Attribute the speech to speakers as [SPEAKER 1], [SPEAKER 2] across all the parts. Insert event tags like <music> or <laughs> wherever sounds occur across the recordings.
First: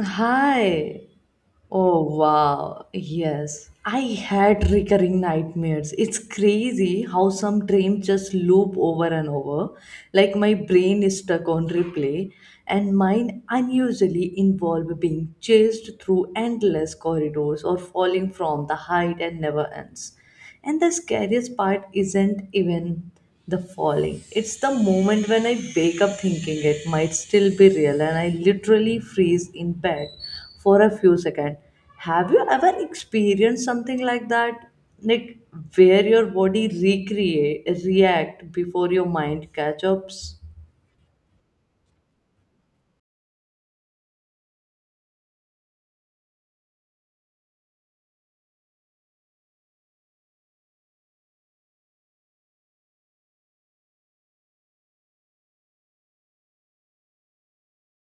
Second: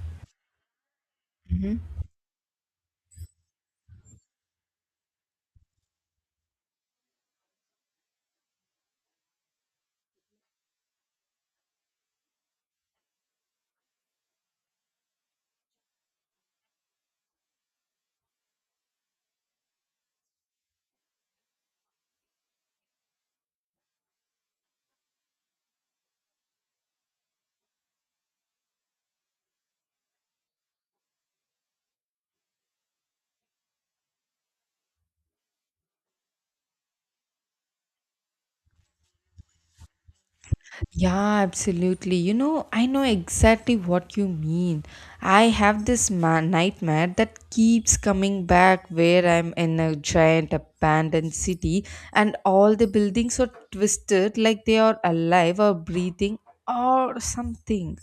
[SPEAKER 1] Hi.
[SPEAKER 2] Mhm.
[SPEAKER 1] Oh wow. Yes. I had recurring nightmares. It's crazy how some dreams just loop over and over. Like my brain is stuck on replay, and mine unusually involve being chased through endless corridors or falling from the height and never ends. And the scariest part isn't even the falling. It's the moment when I wake up thinking it might still be real and I literally freeze in bed for a few seconds. Have you ever experienced something like that? Like where your body recreate react before your mind catch ups?
[SPEAKER 2] Yeah, absolutely. I know exactly what you mean. I have this nightmare that keeps coming back where I'm in a giant abandoned city, and all the buildings are twisted like they are alive or breathing or something.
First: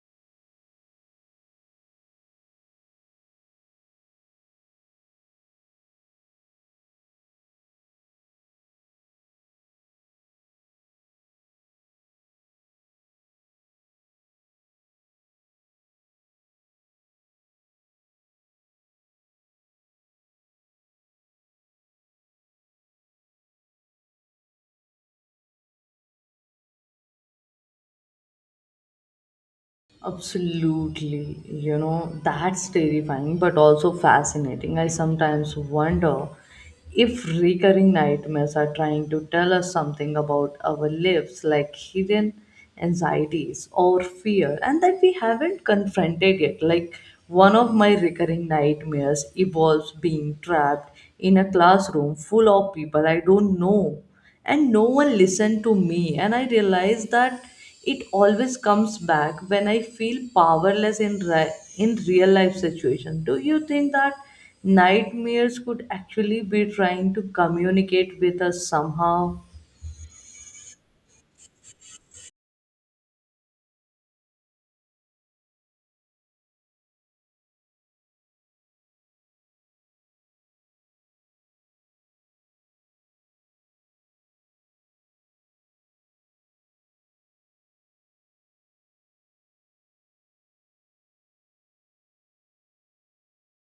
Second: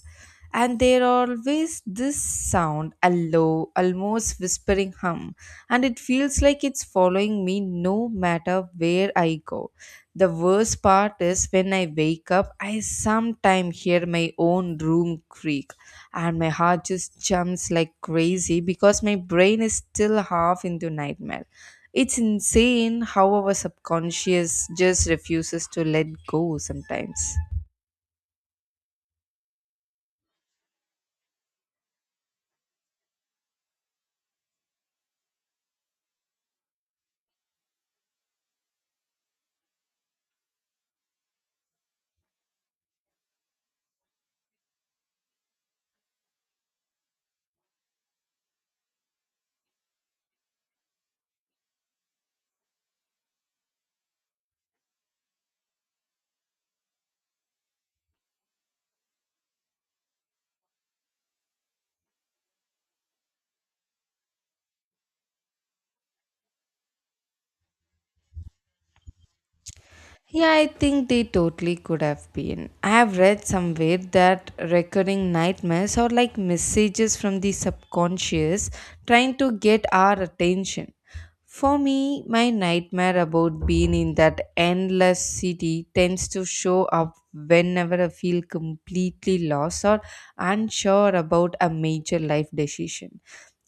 [SPEAKER 2] And there always this sound, a low, almost whispering hum, and it feels like it's following me no matter where I go. The worst part is when I wake up, I sometimes hear my own room creak and my heart just jumps like crazy because my brain is still half into nightmare. It's insane how our subconscious just refuses to let go sometimes.
[SPEAKER 1] Absolutely. You know, that's terrifying but also fascinating. I sometimes wonder if recurring nightmares are trying to tell us something about our lives, like hidden anxieties or fear, and that we haven't confronted yet. Like one of my recurring nightmares involves being trapped in a classroom full of people I don't know and no one listened to me and I realized that it always comes back when I feel powerless in real life situation. Do you think that nightmares could actually be trying to communicate with us somehow?
[SPEAKER 2] Yeah, I think they totally could have been. I have read somewhere that recurring nightmares are like messages from the subconscious trying to get our attention. For me, my nightmare about being in that endless city tends to show up whenever I feel completely lost or unsure about a major life decision.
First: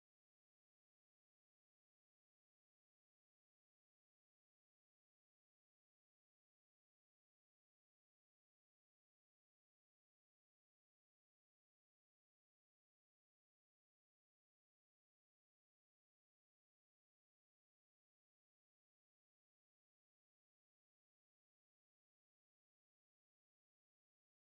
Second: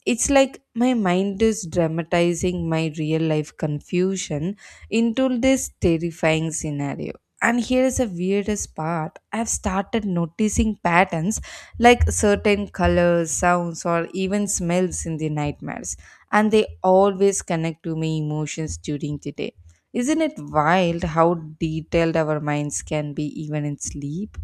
[SPEAKER 2] It's like my mind is dramatizing my real life confusion into this terrifying scenario. And here is the weirdest part. I've started noticing patterns like certain colors, sounds, or even smells in the nightmares, and they always connect to my emotions during the day. Isn't it wild how detailed our minds can be even in sleep?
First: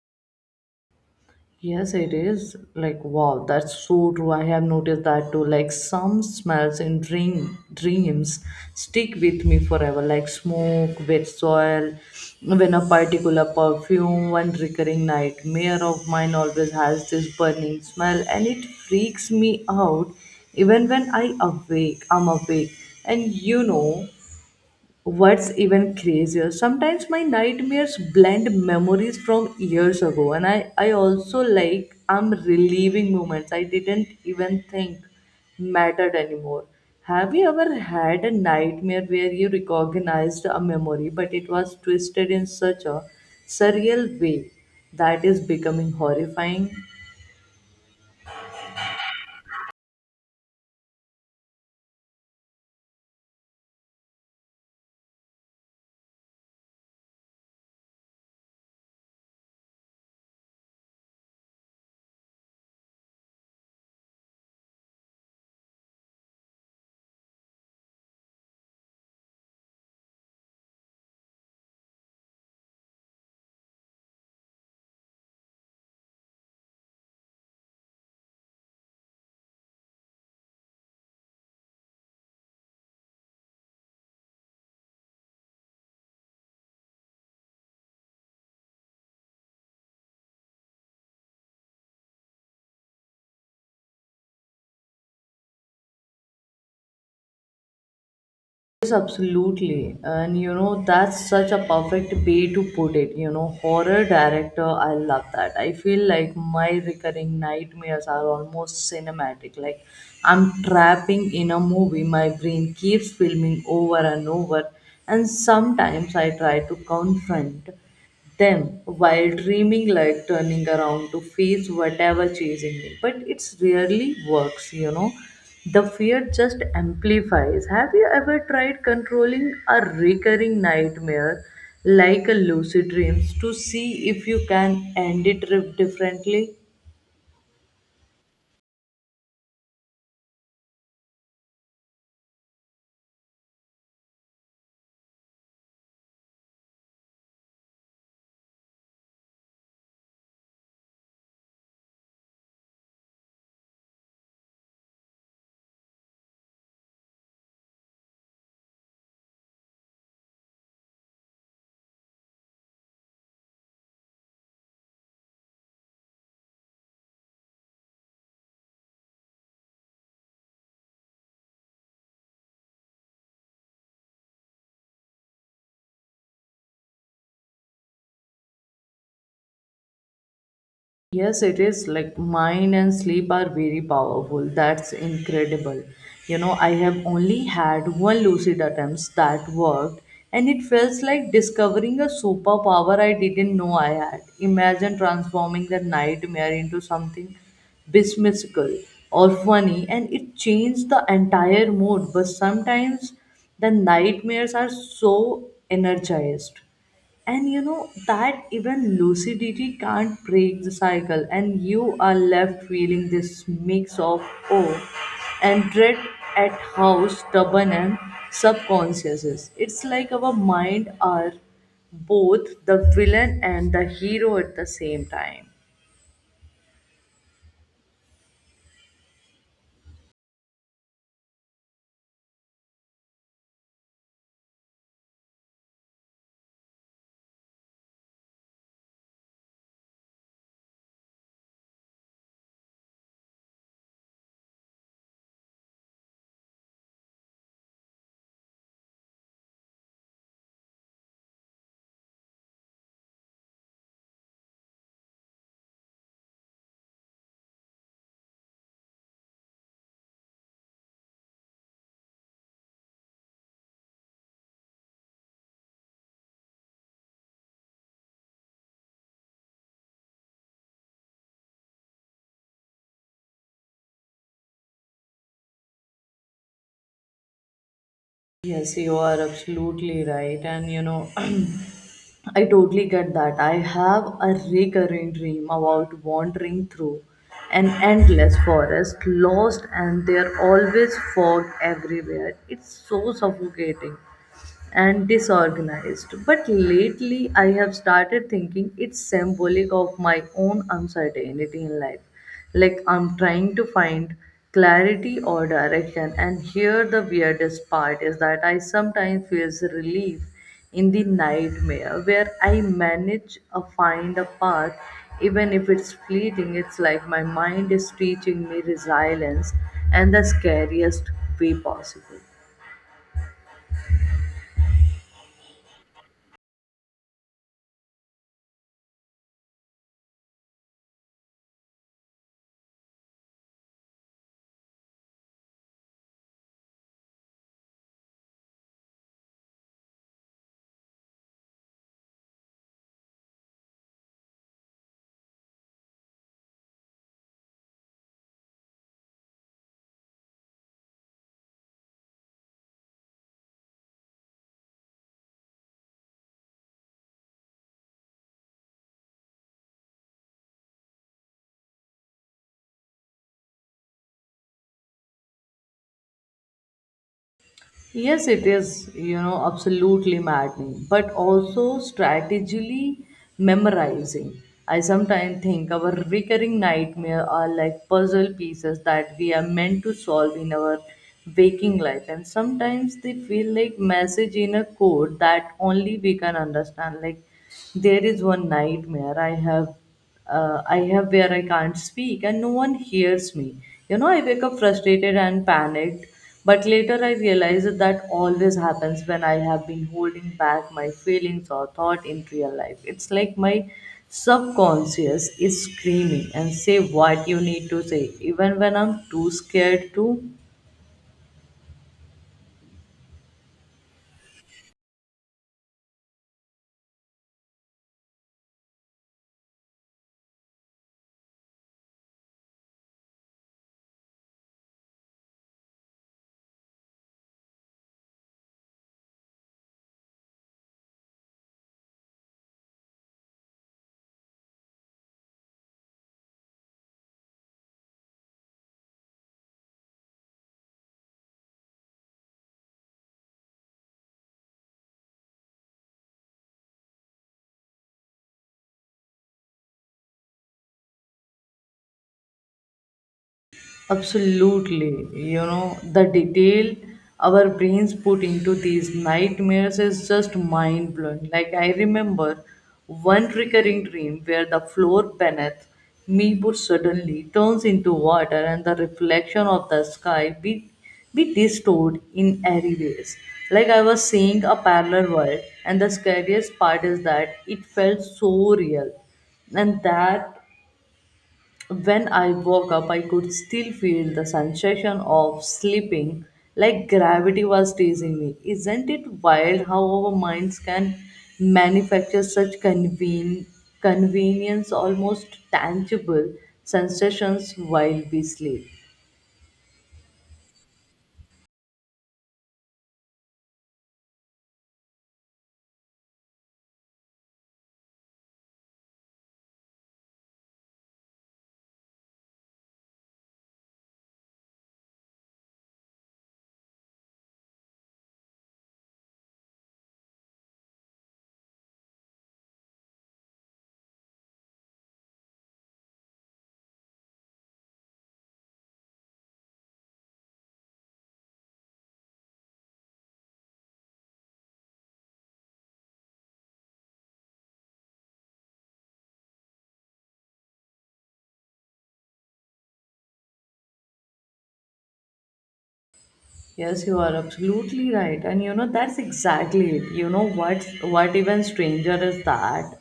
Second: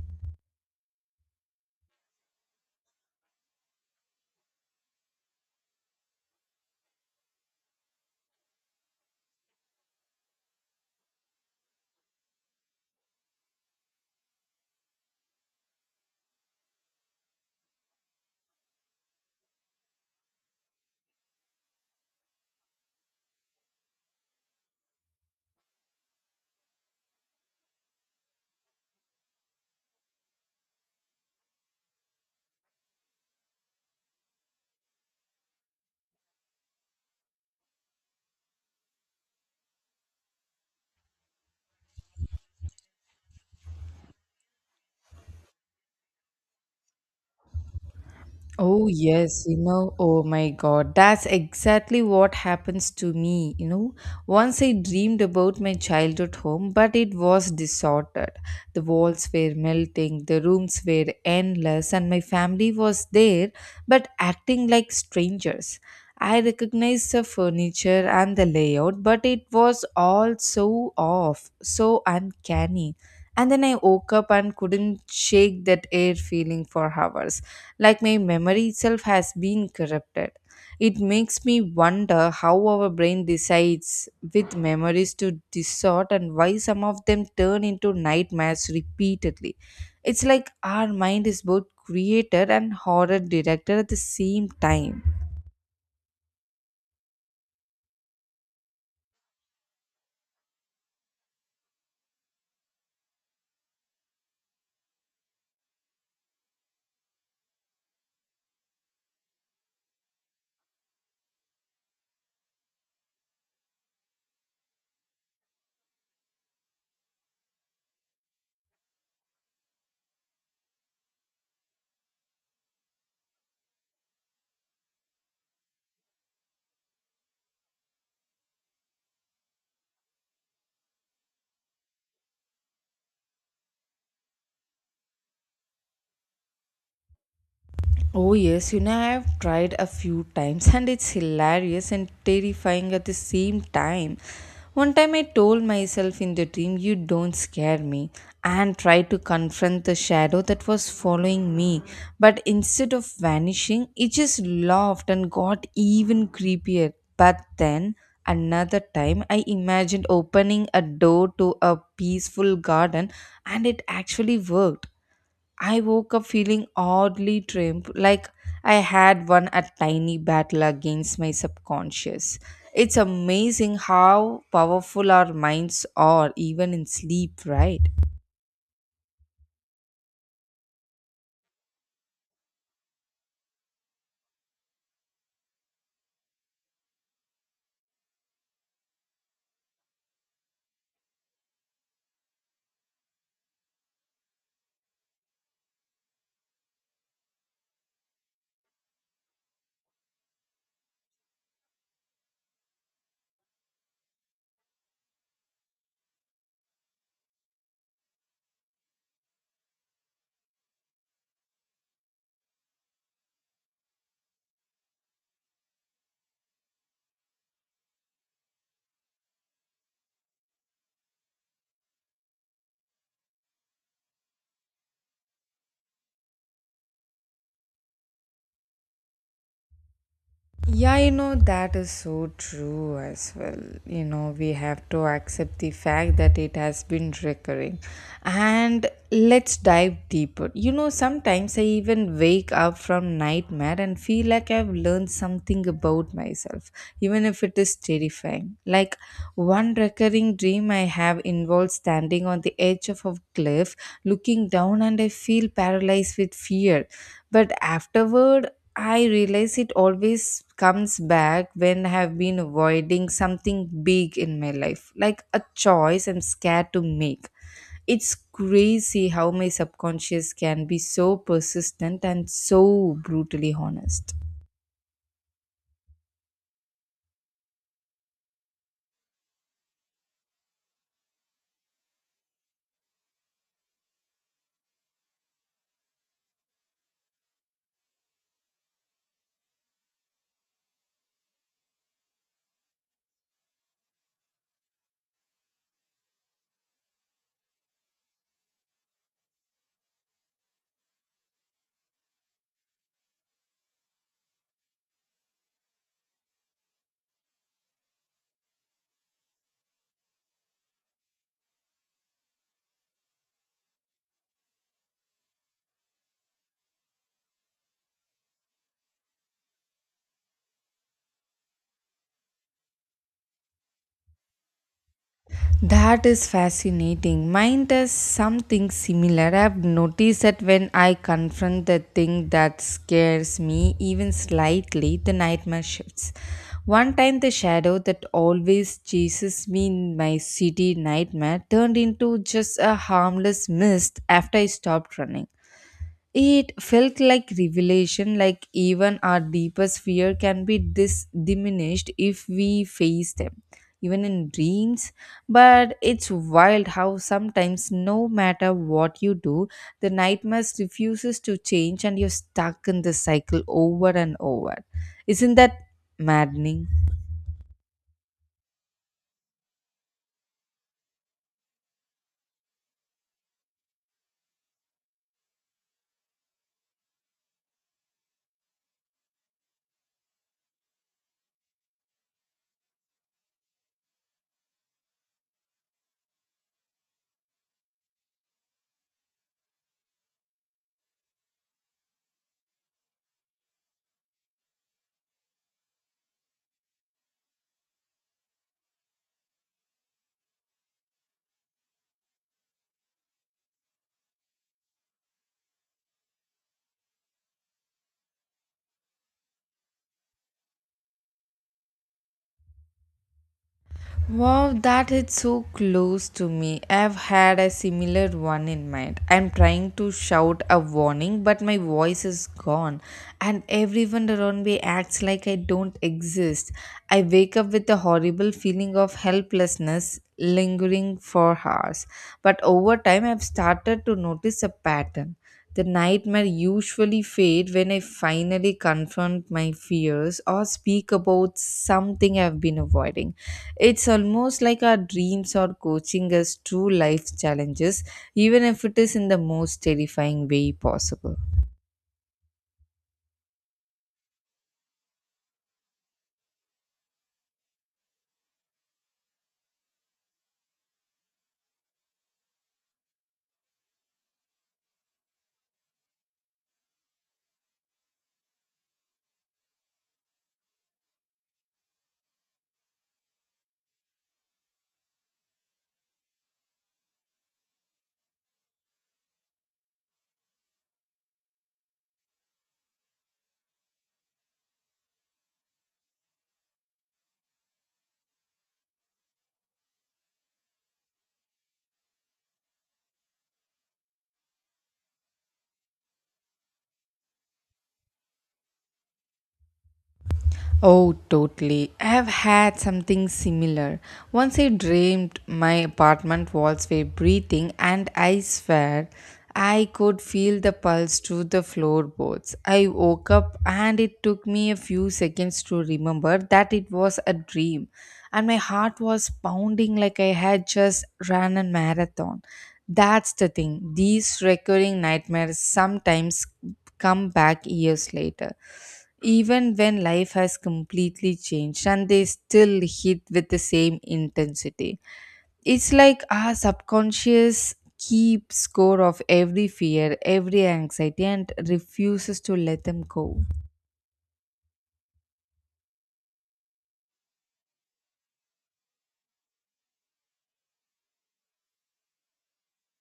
[SPEAKER 1] Yes, it is. Like, wow, that's so true. I have noticed that too. Like, some smells in dreams stick with me forever, like smoke, wet soil. When a particular perfume, one recurring nightmare of mine always has this burning smell, and it freaks me out even when I awake. I'm awake, and you know. What's even crazier, sometimes my nightmares blend memories from years ago, and I also like I'm reliving moments I didn't even think mattered anymore. Have you ever had a nightmare where you recognized a memory but it was twisted in such a surreal way that is becoming horrifying?
[SPEAKER 2] Oh, yes, oh my God, that's exactly what happens to me. Once I dreamed about my childhood home, but it was disordered. The walls were melting, the rooms were endless, and my family was there, but acting like strangers. I recognized the furniture and the layout, but it was all so off, so uncanny. And then I woke up and couldn't shake that air feeling for hours, like my memory itself has been corrupted. It makes me wonder how our brain decides with memories to distort and why some of them turn into nightmares repeatedly. It's like our mind is both creator and horror director at the same time.
[SPEAKER 1] Yes, absolutely. And you know, that's such a perfect way to put it. You know, horror director, I love that. I feel like my recurring nightmares are almost cinematic. Like I'm trapping in a movie, my brain keeps filming over and over. And sometimes I try to confront them while dreaming, like turning around to face whatever chasing me, but it's rarely works, you know, the fear just amplifies. Have you ever tried controlling a recurring nightmare like a lucid dreams to see if you can differently?
[SPEAKER 2] Oh, yes, I've tried a few times and it's hilarious and terrifying at the same time. One time I told myself in the dream, "You don't scare me," and tried to confront the shadow that was following me. But instead of vanishing, it just laughed and got even creepier. But then another time, I imagined opening a door to a peaceful garden, and it actually worked. I woke up feeling oddly trimmed, like I had won a tiny battle against my subconscious. It's amazing how powerful our minds are, even in sleep, right?
[SPEAKER 1] Yes, it is, like mind and sleep are very powerful. That's incredible. You know, I have only had one lucid attempt that worked, and it felt like discovering a superpower I didn't know I had. Imagine transforming the nightmare into something whimsical or funny, and it changed the entire mood. But sometimes the nightmares are so energized. And you know that even lucidity can't break the cycle, and you are left feeling this mix of awe and dread at how stubborn and subconscious is. It's like our mind are both the villain and the hero at the same time.
[SPEAKER 2] Yeah, that is so true as well. We have to accept the fact that it has been recurring. And let's dive deeper. Sometimes I even wake up from nightmare and feel like I've learned something about myself, even if it is terrifying. Like one recurring dream I have involves standing on the edge of a cliff, looking down, and I feel paralyzed with fear. But afterward, I realize it always comes back when I have been avoiding something big in my life, like a choice I'm scared to make. It's crazy how my subconscious can be so persistent and so brutally honest.
[SPEAKER 1] Yes, you are absolutely right. And you know, <clears throat> I totally get that. I have a recurring dream about wandering through an endless forest, lost, and there always fog everywhere. It's so suffocating and disorganized. But lately, I have started thinking it's symbolic of my own uncertainty in life. Like I'm trying to find clarity or direction, and here the weirdest part is that I sometimes feel relief in the nightmare where I manage a find a path, even if it's fleeting. It's like my mind is teaching me resilience and the scariest way possible.
[SPEAKER 2] That is fascinating. Mine does something similar. I've noticed that when I confront the thing that scares me even slightly, the nightmare shifts. One time, the shadow that always chases me in my city nightmare turned into just a harmless mist after I stopped running. It felt like revelation, like even our deepest fear can be diminished if we face them, even in dreams. But it's wild how sometimes, no matter what you do, the nightmare refuses to change and you're stuck in the cycle over and over. Isn't that maddening?
[SPEAKER 1] Yes, it is, you know, absolutely maddening, but also strategically memorizing. I sometimes think our recurring nightmare are like puzzle pieces that we are meant to solve in our waking life, and sometimes they feel like message in a code that only we can understand. Like there is one nightmare I have where I can't speak and no one hears me. You know, I wake up frustrated and panicked, but later I realize that that always happens when I have been holding back my feelings or thought in real life. It's like my subconscious is screaming and say what you need to say, even when I'm too scared to.
[SPEAKER 2] Wow, that is so close to me. I've had a similar one in mind. I'm trying to shout a warning, but my voice is gone, and everyone around me acts like I don't exist. I wake up with a horrible feeling of helplessness lingering for hours. But over time, I've started to notice a pattern. The nightmare usually fade when I finally confront my fears or speak about something I've been avoiding. It's almost like our dreams are coaching us through life challenges, even if it is in the most terrifying way possible.
[SPEAKER 1] Absolutely. You know, the detail our brains put into these nightmares is just mind blowing. Like, I remember one recurring dream where the floor beneath me would suddenly turns into water and the reflection of the sky be distorted in airy ways. Like, I was seeing a parallel world, and the scariest part is that it felt so real and that when I woke up, I could still feel the sensation of sleeping, like gravity was teasing me. Isn't it wild how our minds can manufacture convenience, almost tangible sensations while we sleep?
[SPEAKER 2] Oh, totally. I have had something similar. Once I dreamed my apartment walls were breathing, and I swear I could feel the pulse through the floorboards. I woke up, and it took me a few seconds to remember that it was a dream, and my heart was pounding like I had just ran a marathon. That's the thing, these recurring nightmares sometimes come back years later even when life has completely changed, and they still hit with the same intensity. It's like our subconscious keeps score of every fear, every anxiety, and refuses to let them go.
[SPEAKER 1] Yes, you are absolutely right. And you know, that's exactly it. You know, what's what even stranger is that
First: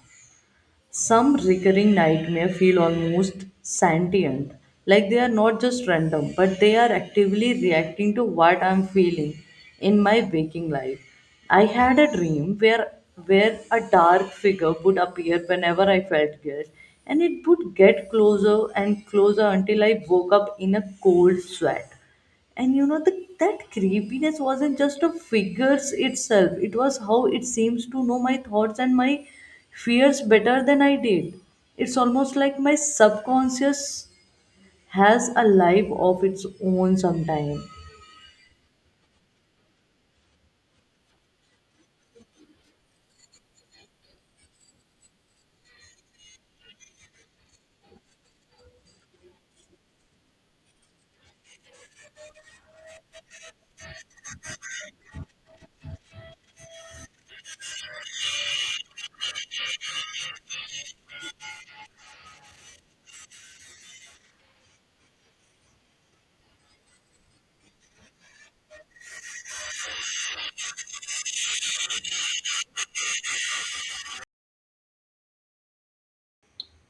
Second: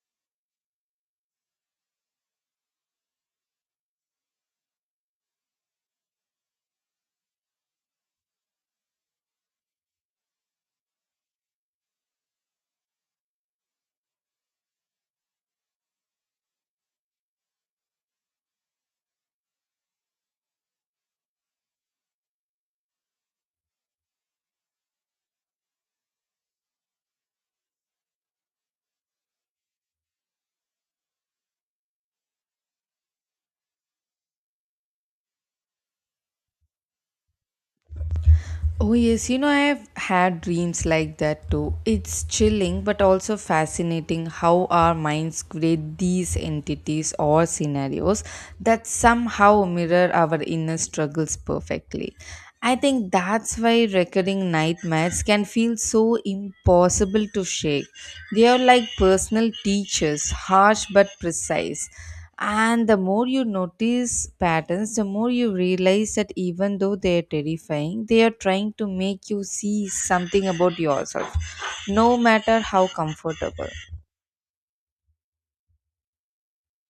[SPEAKER 1] some recurring nightmare feel almost sentient, like they are not just random, but they are actively reacting to what I'm feeling in my waking life. I had a dream where a dark figure would appear whenever I felt guilt, and it would get closer and closer until I woke up in a cold sweat. And you know that creepiness wasn't just of figures itself. It was how it seems to know my thoughts and my fears better than I did. It's almost like my subconscious has a life of its own sometime.
[SPEAKER 2] Oh, yes, I've had dreams like that too. It's chilling but also fascinating how our minds create these entities or scenarios that somehow mirror our inner struggles perfectly. I think that's why recurring nightmares can feel so impossible to shake. They are like personal teachers, harsh but precise. And the more you notice patterns, the more you realize that even though they are terrifying, they are trying to make you see something about yourself, no matter how comfortable.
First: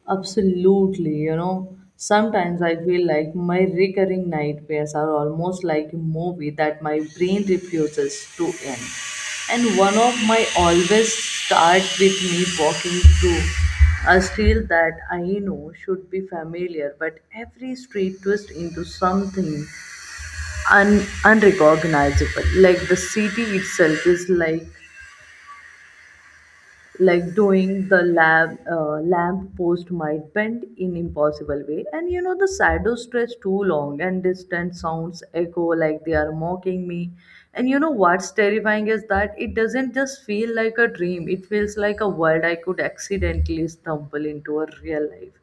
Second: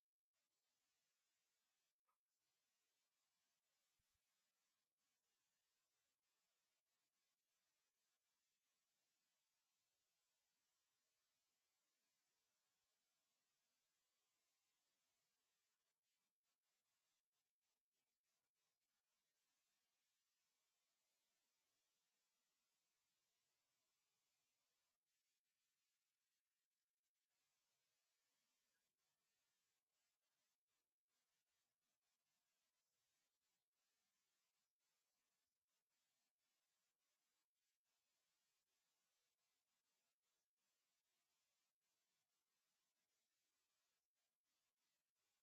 [SPEAKER 1] Absolutely, you know, sometimes I feel like my recurring nightmares are almost like a movie that my brain refuses to end. And one of my always start with me walking through a street that I know should be familiar, but every street twists into something unrecognizable. Like the city itself is like doing the lab lamp post might bend in impossible way, and you know the shadow stretch too long and distant sounds echo like they are mocking me. And you know what's terrifying is that it doesn't just feel like a dream, it feels like a world I could accidentally stumble into a real life.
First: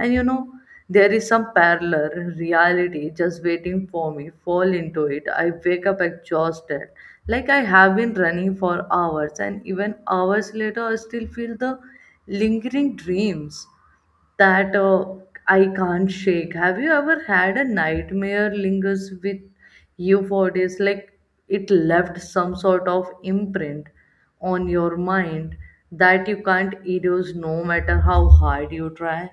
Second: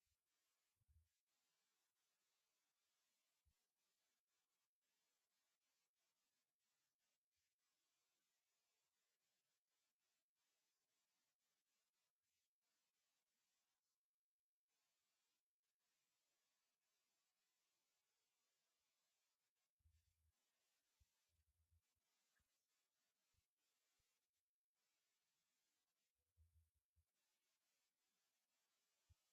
[SPEAKER 1] And you know, there is some parallel reality just waiting for me, fall into it. I wake up exhausted, like I have been running for hours, and even hours later, I still feel the lingering dreams that I can't shake. Have you ever had a nightmare lingers with you for days? Like it left some sort of imprint on your mind that you can't erase no matter how hard you try.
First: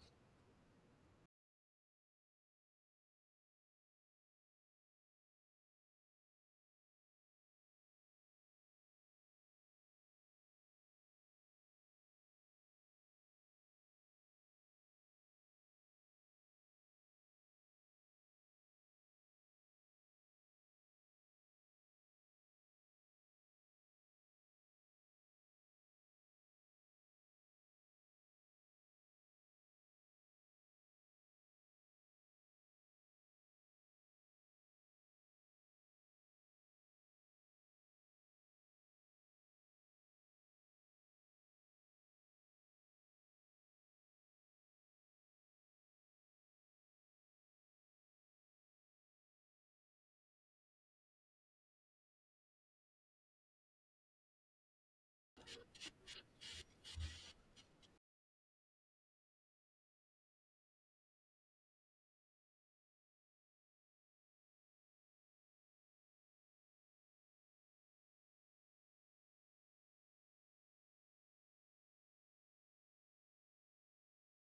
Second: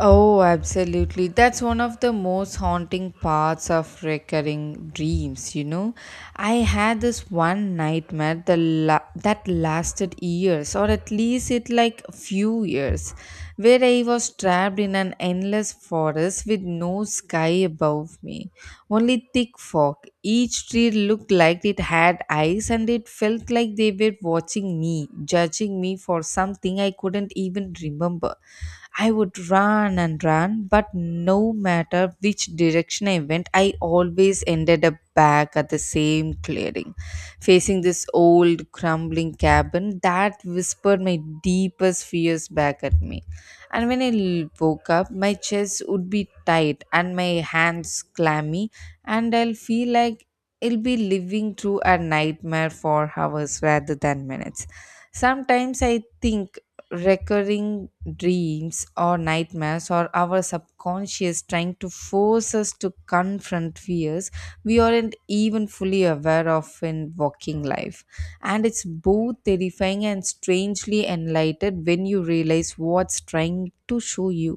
[SPEAKER 2] Oh, absolutely. That's one of the most haunting parts of recurring dreams. I had this one nightmare the that lasted years, or at least it like few years, where I was trapped in an endless forest with no sky above me, only thick fog. Each tree looked like it had eyes and it felt like they were watching me, judging me for something I couldn't even remember. I would run and run, but no matter which direction I went, I always ended up back at the same clearing, facing this old crumbling cabin that whispered my deepest fears back at me. And when I woke up, my chest would be tight and my hands clammy, and I'll feel like I'll be living through a nightmare for hours rather than minutes. Sometimes I think recurring dreams or nightmares or our subconscious trying to force us to confront fears we aren't even fully aware of in walking life, and it's both terrifying and strangely enlightened when you realize what's trying to show you.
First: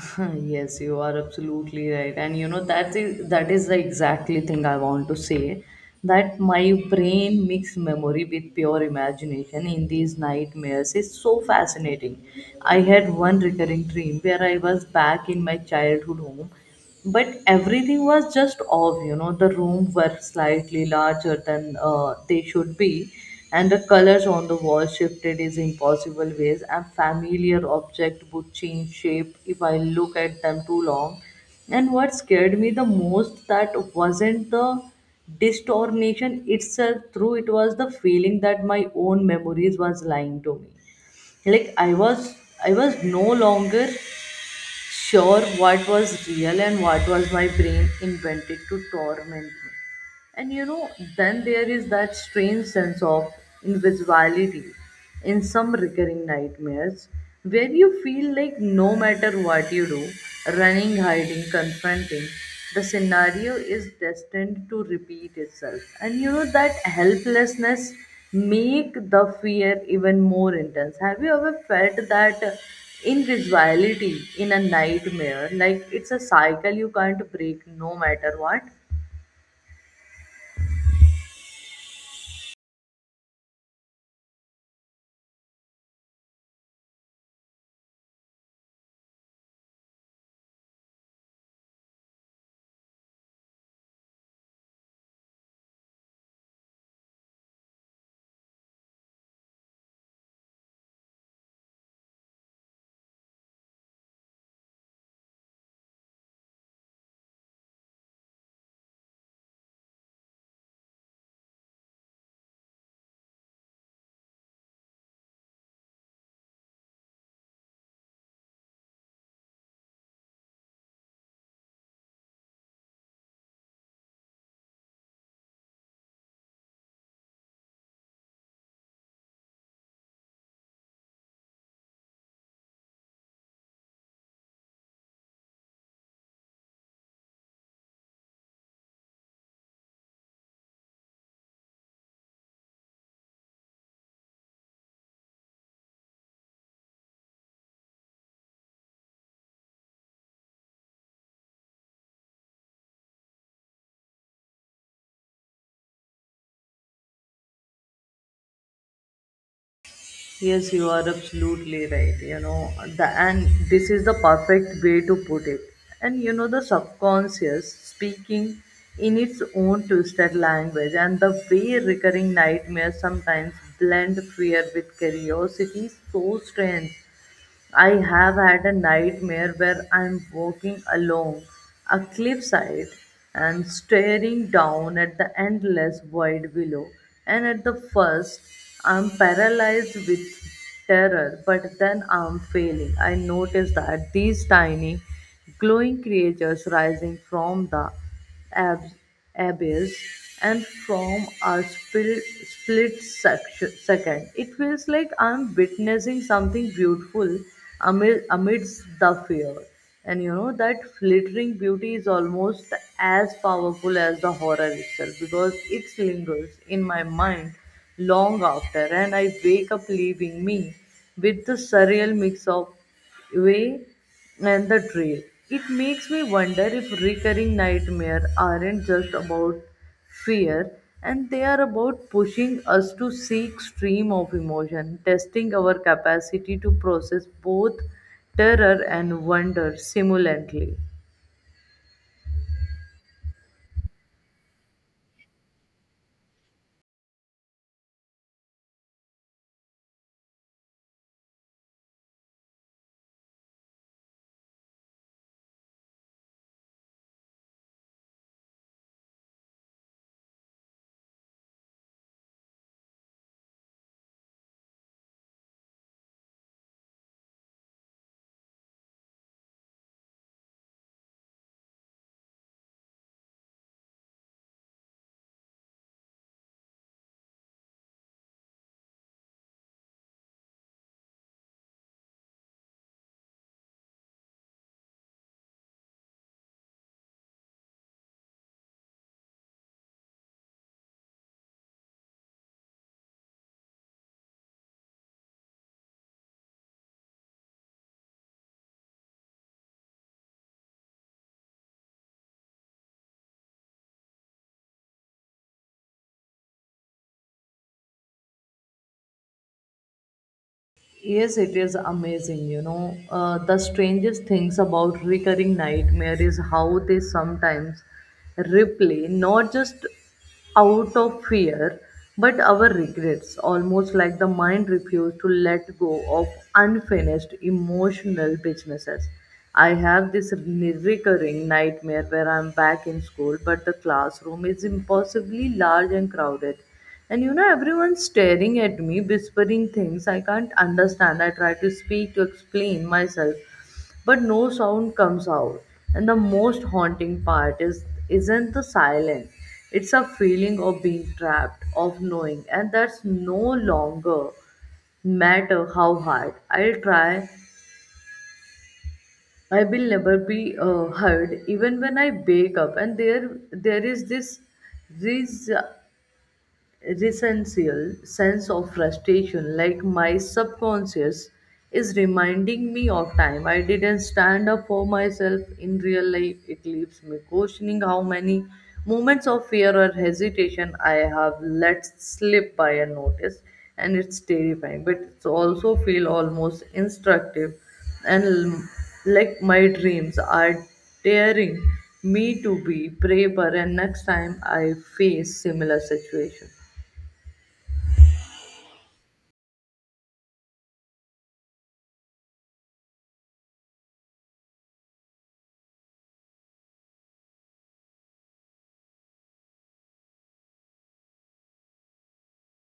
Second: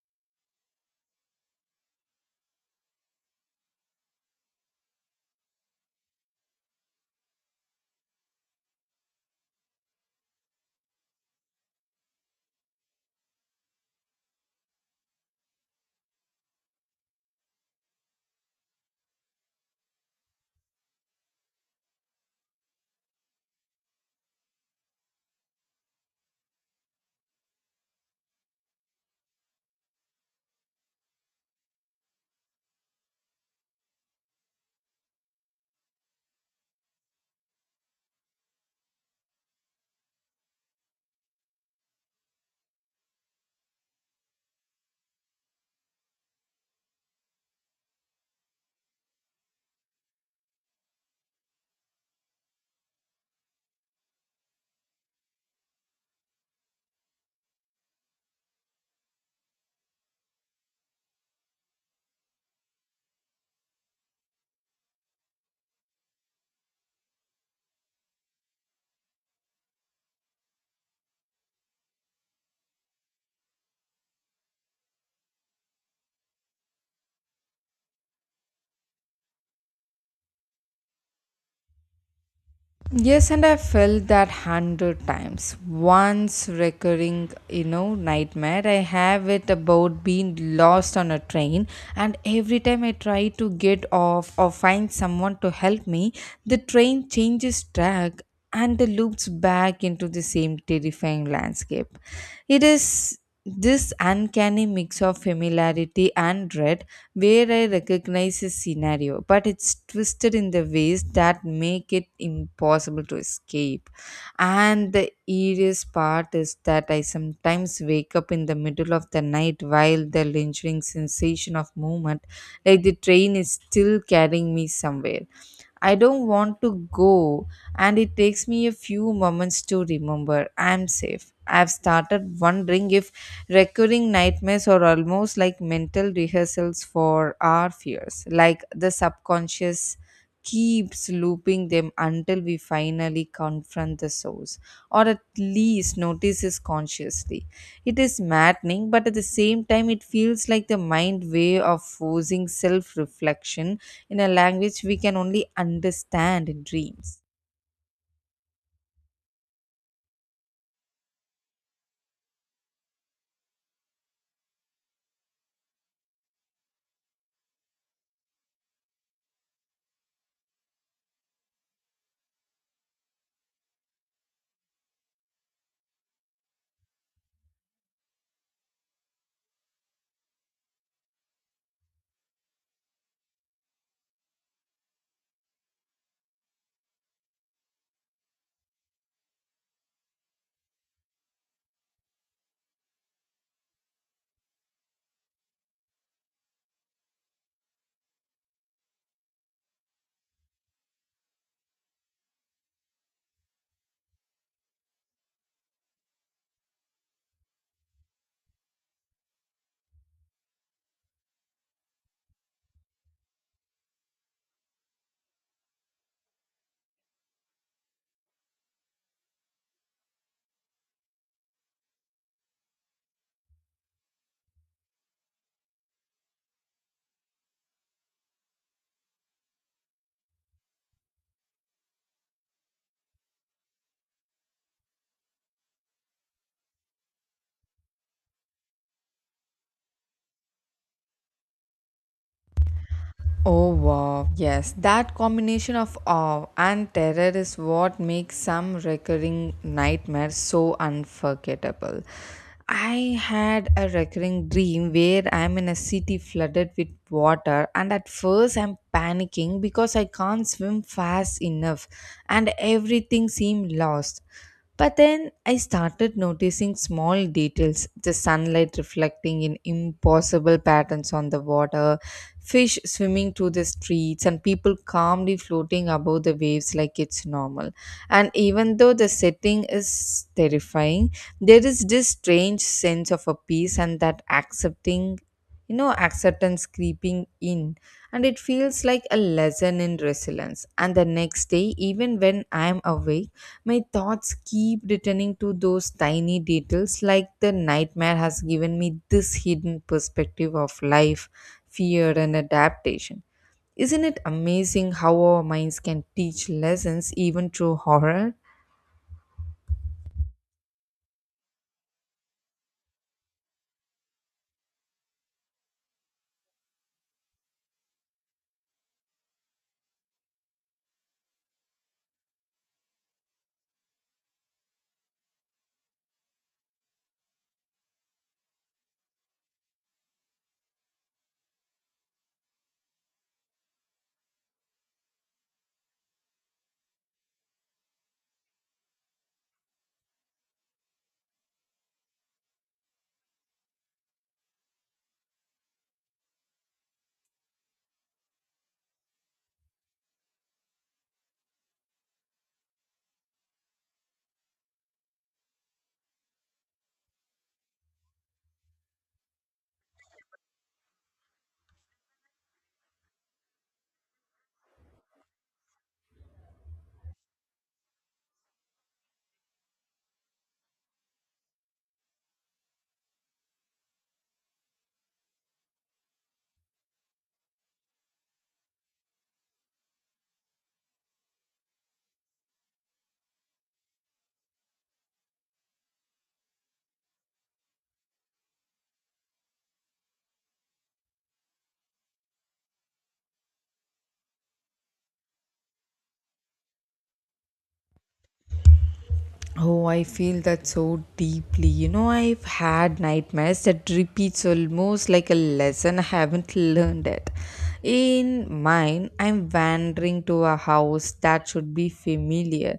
[SPEAKER 1] <laughs> Yes, you are absolutely right, and you know that is the exactly thing I want to say, that my brain mixed memory with pure imagination in these nightmares is so fascinating. I had one recurring dream where I was back in my childhood home, but everything was just off. You know, the room were slightly larger than they should be, and the colors on the wall shifted in impossible ways, and familiar object would change shape if I look at them too long. And what scared me the most that wasn't the distortion itself, through it was the feeling that my own memories was lying to me. Like I was no longer sure what was real and what was my brain invented to torment me. And you know, then there is that strange sense of invisibility in some recurring nightmares where you feel like no matter what you do, running, hiding, confronting, the scenario is destined to repeat itself. And you know, that helplessness make the fear even more intense. Have you ever felt that invisibility in a nightmare, like it's a cycle you can't break no matter what?
[SPEAKER 2] Yes, and I felt that hundred times. Once recurring, nightmare I have it about being lost on a train, and every time I try to get off or find someone to help me, the train changes track and the loops back into the same terrifying landscape. It is this uncanny mix of familiarity and dread where I recognize his scenario, but it's twisted in the ways that make it impossible to escape. And the eeriest part is that I sometimes wake up in the middle of the night while the lingering sensation of movement, like the train is still carrying me somewhere. I don't want to go, and it takes me a few moments to remember I'm safe. I've started wondering if recurring nightmares are almost like mental rehearsals for our fears, like the subconscious keeps looping them until we finally confront the source, or at least notices consciously. It is maddening, but at the same time, it feels like the mind way of forcing self reflection in a language we can only understand in dreams.
[SPEAKER 1] Yes, you are absolutely right, you know. The and this is the perfect way to put it. And you know, the subconscious speaking in its own twisted language, and the way recurring nightmares sometimes blend fear with curiosity is so strange. I have had a nightmare where I'm walking along a cliffside and staring down at the endless void below. And at the first, I'm paralyzed with terror, but then I'm failing. I notice that these tiny glowing creatures rising from the Abs, abyss, and from a second. It feels like I'm witnessing something beautiful amidst the fear. And you know, that flittering beauty is almost as powerful as the horror itself, because it lingers in my mind long after, and I wake up leaving me with the surreal mix of way and the trail. It makes me wonder if recurring nightmares aren't just about fear, and they are about pushing us to seek extreme of emotion, testing our capacity to process both terror and wonder simultaneously.
[SPEAKER 2] Oh wow, yes, that combination of awe and terror is what makes some recurring nightmares so unforgettable. I had a recurring dream where I'm in a city flooded with water, and at first I'm panicking because I can't swim fast enough and everything seemed lost. But then I started noticing small details, the sunlight reflecting in impossible patterns on the water, fish swimming through the streets, and people calmly floating above the waves like it's normal. And even though the setting is terrifying, there is this strange sense of a peace and that accepting, acceptance creeping in, and it feels like a lesson in resilience. And the next day, even when I am awake, my thoughts keep returning to those tiny details, like the nightmare has given me this hidden perspective of life, fear, and adaptation. Isn't it amazing how our minds can teach lessons even through horror?
[SPEAKER 1] Yes, it is amazing. You know, the strangest things about recurring nightmare is how they sometimes replay not just out of fear but our regrets, almost like the mind refused to let go of unfinished emotional businesses. I have this recurring nightmare where I'm back in school, but the classroom is impossibly large and crowded, and everyone's staring at me, whispering things I can't understand. I try to speak to explain myself, but no sound comes out. And the most haunting part is isn't the silence. It's a feeling of being trapped, of knowing, and that's no longer matter how hard I'll try. I will never be heard, even when I wake up. And there is this resential sense of frustration, like my subconscious is reminding me of time I didn't stand up for myself in real life. It leaves me questioning how many moments of fear or hesitation I have let slip by unnoticed, and it's terrifying, but it's also feel almost instructive, and like my dreams are daring me to be braver and next time I face similar situation.
[SPEAKER 2] Oh, I feel that so deeply. I've had nightmares that repeats almost like a lesson I haven't <laughs> learned it. In mine, I'm wandering to a house that should be familiar,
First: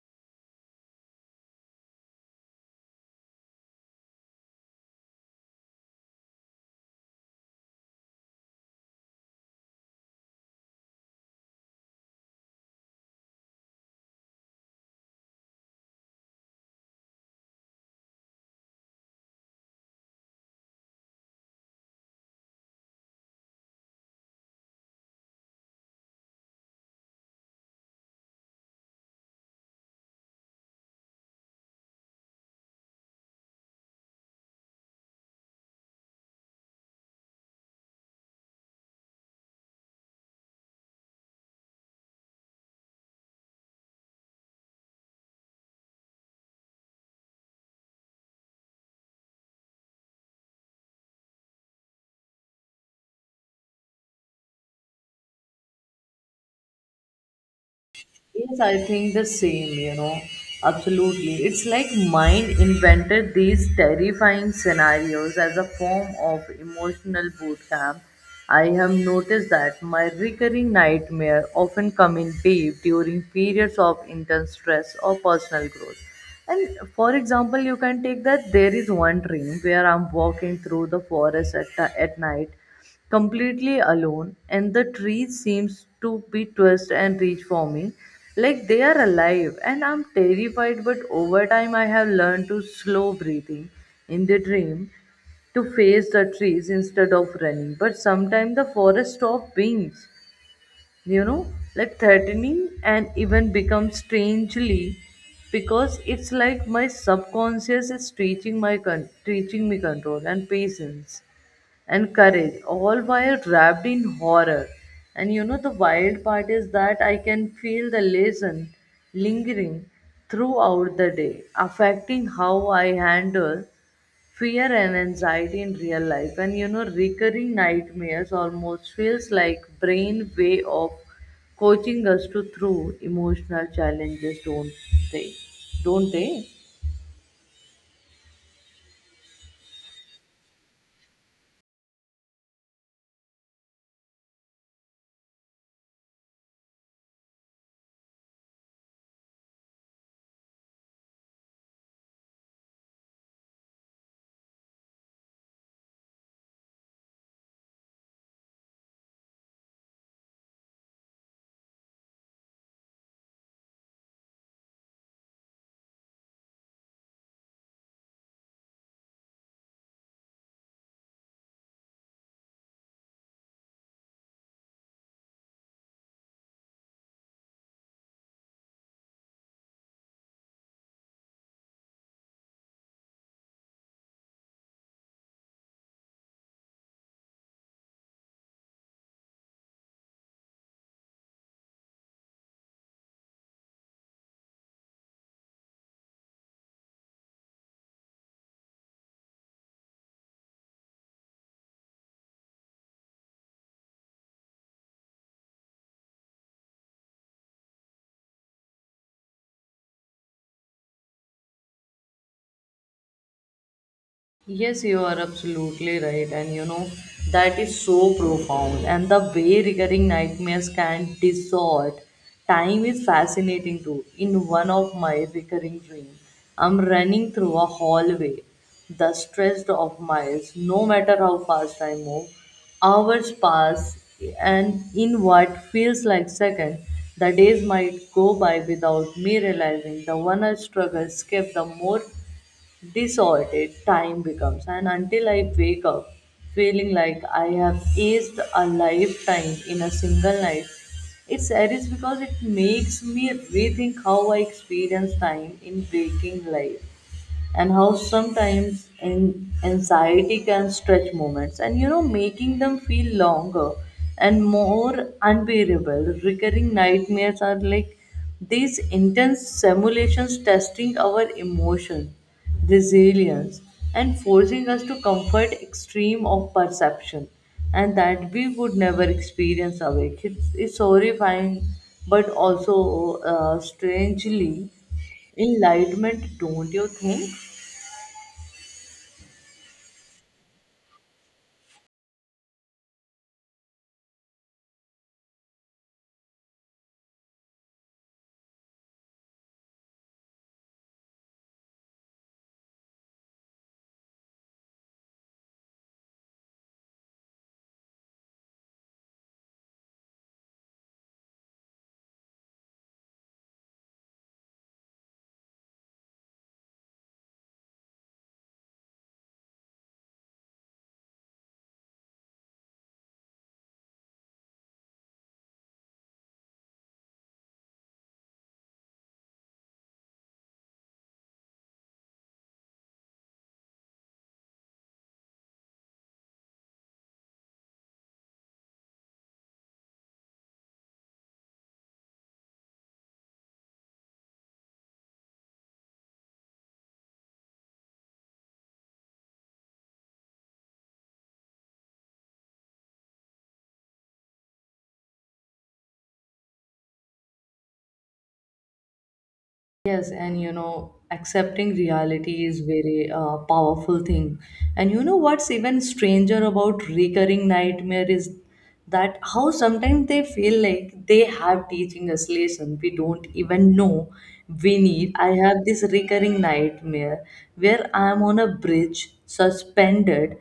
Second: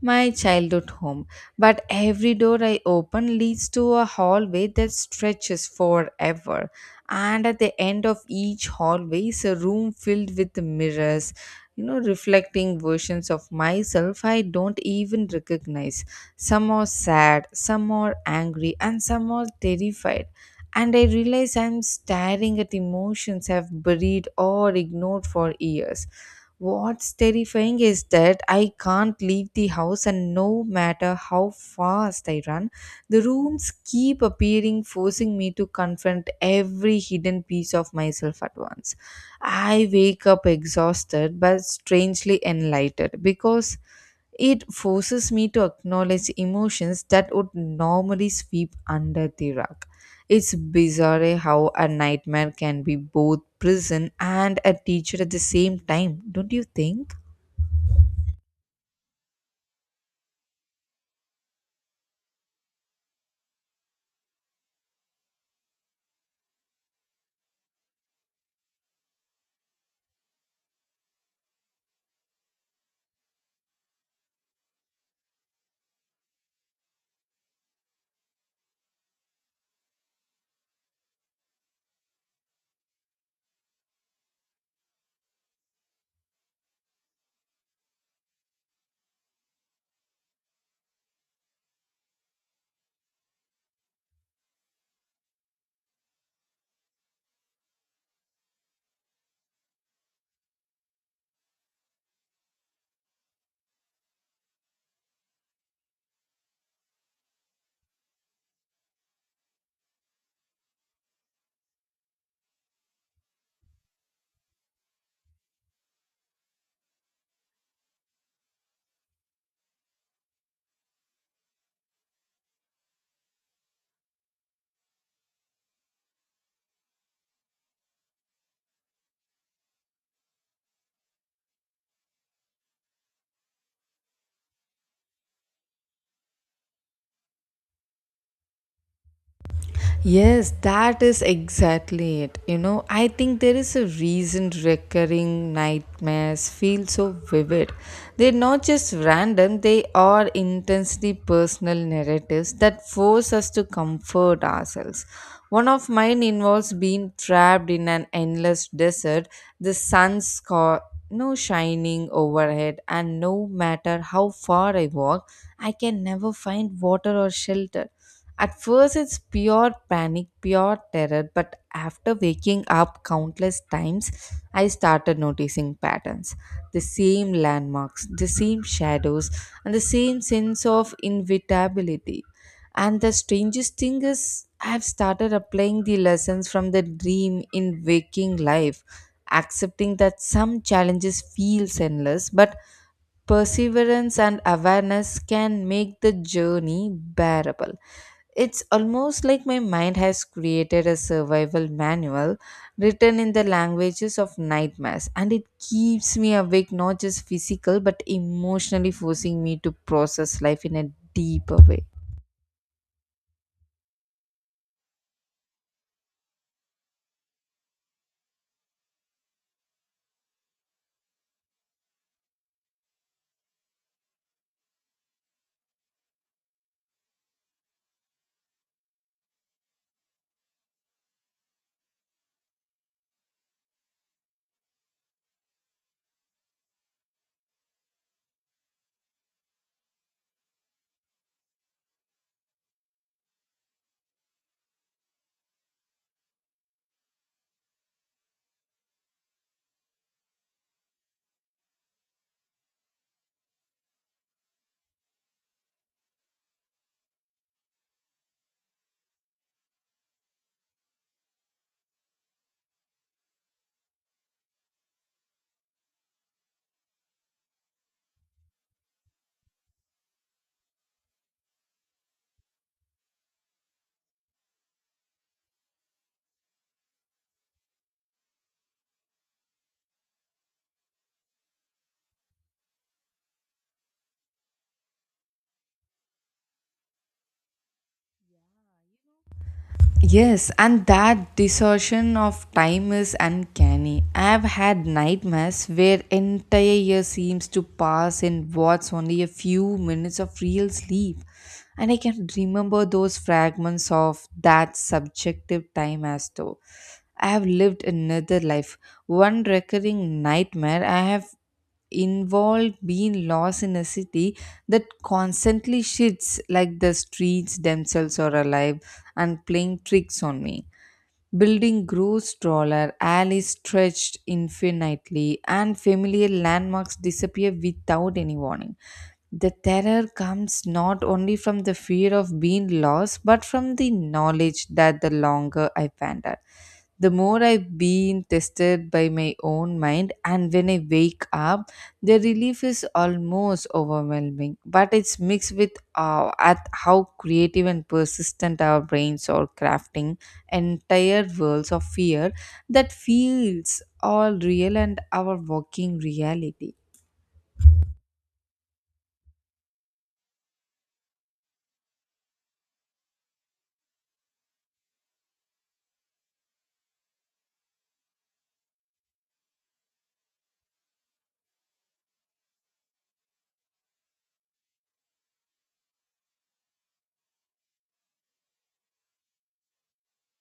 [SPEAKER 2] my childhood home. But every door I open leads to a hallway that stretches forever. And at the end of each hallway is a room filled with mirrors, you know, reflecting versions of myself I don't even recognize. Some are sad, some are angry, and some are terrified. And I realize I'm staring at emotions I've buried or ignored for years. What's terrifying is that I can't leave the house, and no matter how fast I run, the rooms keep appearing, forcing me to confront every hidden piece of myself at once. I wake up exhausted but strangely enlightened because it forces me to acknowledge emotions that would normally sweep under the rug. It's bizarre how a nightmare can be both prison and a teacher at the same time, don't you think?
[SPEAKER 1] Yes, I think the same, you know. Absolutely. It's like mind invented these terrifying scenarios as a form of emotional boot camp. I have noticed that my recurring nightmare often come in deep during periods of intense stress or personal growth. And for example, you can take that there is one dream where I'm walking through the forest at night, completely alone, and the trees seems to be twist and reach for me, like they are alive, and I'm terrified. But over time, I have learned to slow breathing in the dream, to face the trees instead of running. But sometimes the forest stop beings, you know like threatening, and even become strangely, because it's like my subconscious is teaching teaching me control and patience and courage, all while wrapped in horror. And the wild part is that I can feel the lesson lingering throughout the day, affecting how I handle fear and anxiety in real life. And recurring nightmares almost feels like brain way of coaching us to through emotional challenges, don't they, don't they?
[SPEAKER 2] Yes, that is exactly it. You know, I think there is a reason recurring nightmares feel so vivid. They're not just random, they are intensely personal narratives that force us to comfort ourselves. One of mine involves being trapped in an endless desert, the no shining overhead, and no matter how far I walk, I can never find water or shelter. At first, it's pure panic, pure terror, but after waking up countless times, I started noticing patterns. The same landmarks, the same shadows, and the same sense of inevitability. And the strangest thing is, I've started applying the lessons from the dream in waking life, accepting that some challenges feel endless, but perseverance and awareness can make the journey bearable. It's almost like my mind has created a survival manual written in the languages of nightmares, and it keeps me awake not just physical but emotionally, forcing me to process life in a deeper way.
[SPEAKER 1] Yes, you are absolutely right, and that is so profound. And the way recurring nightmares can distort time is fascinating too. In one of my recurring dreams, I'm running through a hallway, the stretched of miles. No matter how fast I move, hours pass, and in what feels like seconds, the days might go by without me realizing. The one I struggle escape, the more disordered time becomes, and until I wake up feeling like I have aced a lifetime in a single night. It's serious because it makes me rethink how I experience time in waking life, and how sometimes anxiety can stretch moments, and making them feel longer and more unbearable. Recurring nightmares are like these intense simulations, testing our emotion resilience and forcing us to comfort extreme of perception and that we would never experience awake. It's horrifying, but also strangely enlightenment, don't you think?
[SPEAKER 2] Yes, and that distortion of time is uncanny. I've had nightmares where entire year seems to pass in what's only a few minutes of real sleep. And I can remember those fragments of that subjective time as though I have lived another life. One recurring nightmare I have involved being lost in a city that constantly shifts, like the streets themselves are alive and playing tricks on me. Building grew taller, alleys stretched infinitely, and familiar landmarks disappear without any warning. The terror comes not only from the fear of being lost, but from the knowledge that the longer I wander, the more I've been tested by my own mind, and when I wake up, the relief is almost overwhelming, but it's mixed with at how creative and persistent our brains are crafting entire worlds of fear that feels all real and our walking reality.
[SPEAKER 1] Yes, and accepting reality is very powerful thing. And what's even stranger about recurring nightmare is that how sometimes they feel like they have teaching us lesson we don't even know we need. I have this recurring nightmare where I'm on a bridge suspended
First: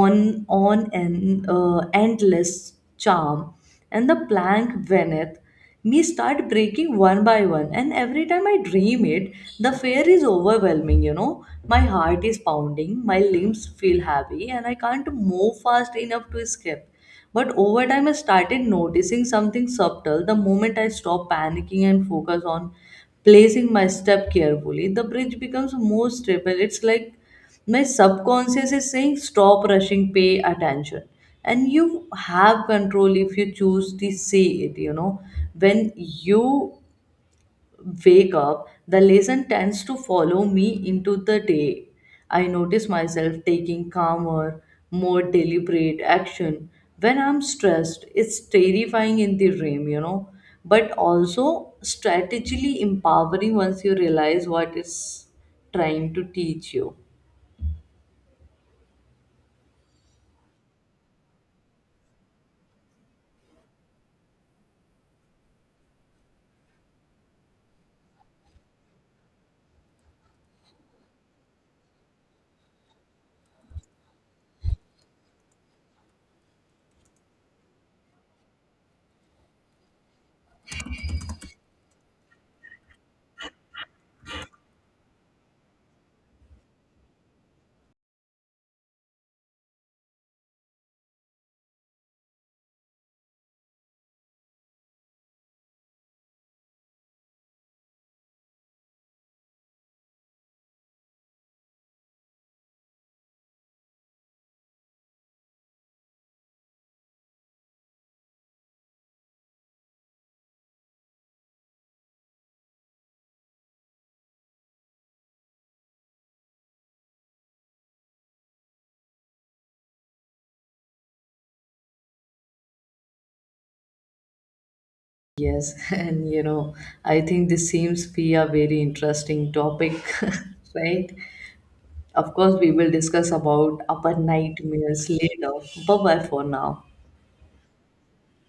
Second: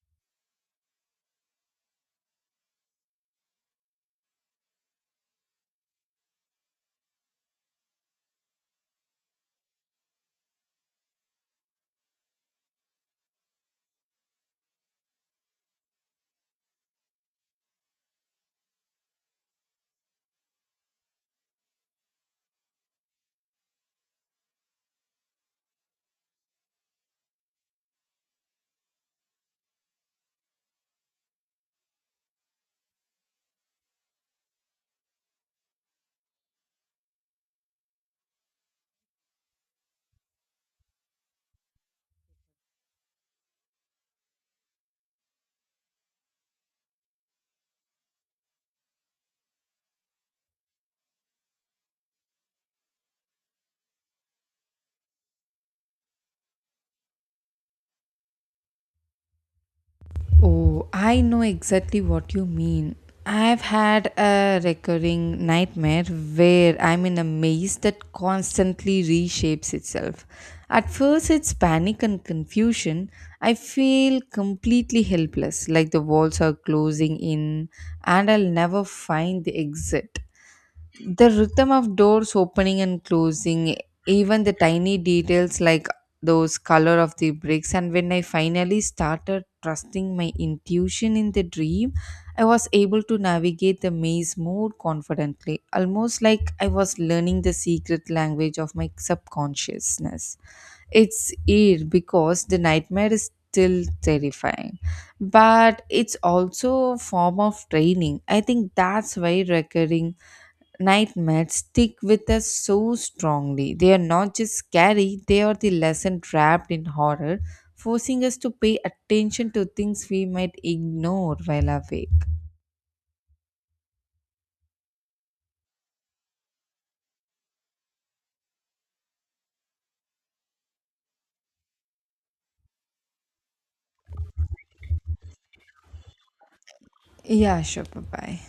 [SPEAKER 1] on an endless charm, and the plank beneath me start breaking one by one. And every time I dream it, the fear is overwhelming. My heart is pounding, my limbs feel heavy, and I can't move fast enough to escape. But over time I started noticing something subtle: the moment I stopped panicking and focus on placing my step carefully, the bridge becomes more stable. It's like my subconscious is saying, "Stop rushing, pay attention. And you have control if you choose to see it." When you wake up, the lesson tends to follow me into the day. I notice myself taking calmer, more deliberate action. When I'm stressed, it's terrifying in the dream, but also strategically empowering once you realize what it's trying to teach you.
[SPEAKER 2] Oh, I know exactly what you mean. I've had a recurring nightmare where I'm in a maze that constantly reshapes itself. At first, it's panic and confusion. I feel completely helpless, like the walls are closing in and I'll never find the exit. The rhythm of doors opening and closing, even the tiny details like those color of the bricks. And when I finally started trusting my intuition in the dream, I was able to navigate the maze more confidently, almost like I was learning the secret language of my subconsciousness. It's weird because the nightmare is still terrifying, but it's also a form of training, I think that's why recurring nightmares stick with us so strongly. They are not just scary, they are the lesson trapped in horror, forcing us to pay attention to things we might ignore while awake.
[SPEAKER 1] Yes, <laughs> and I think this seems be a very interesting topic, <laughs> right? Of course, we will discuss about our nightmares later. Bye bye for now.
[SPEAKER 2] Yeah, sure. Bye bye.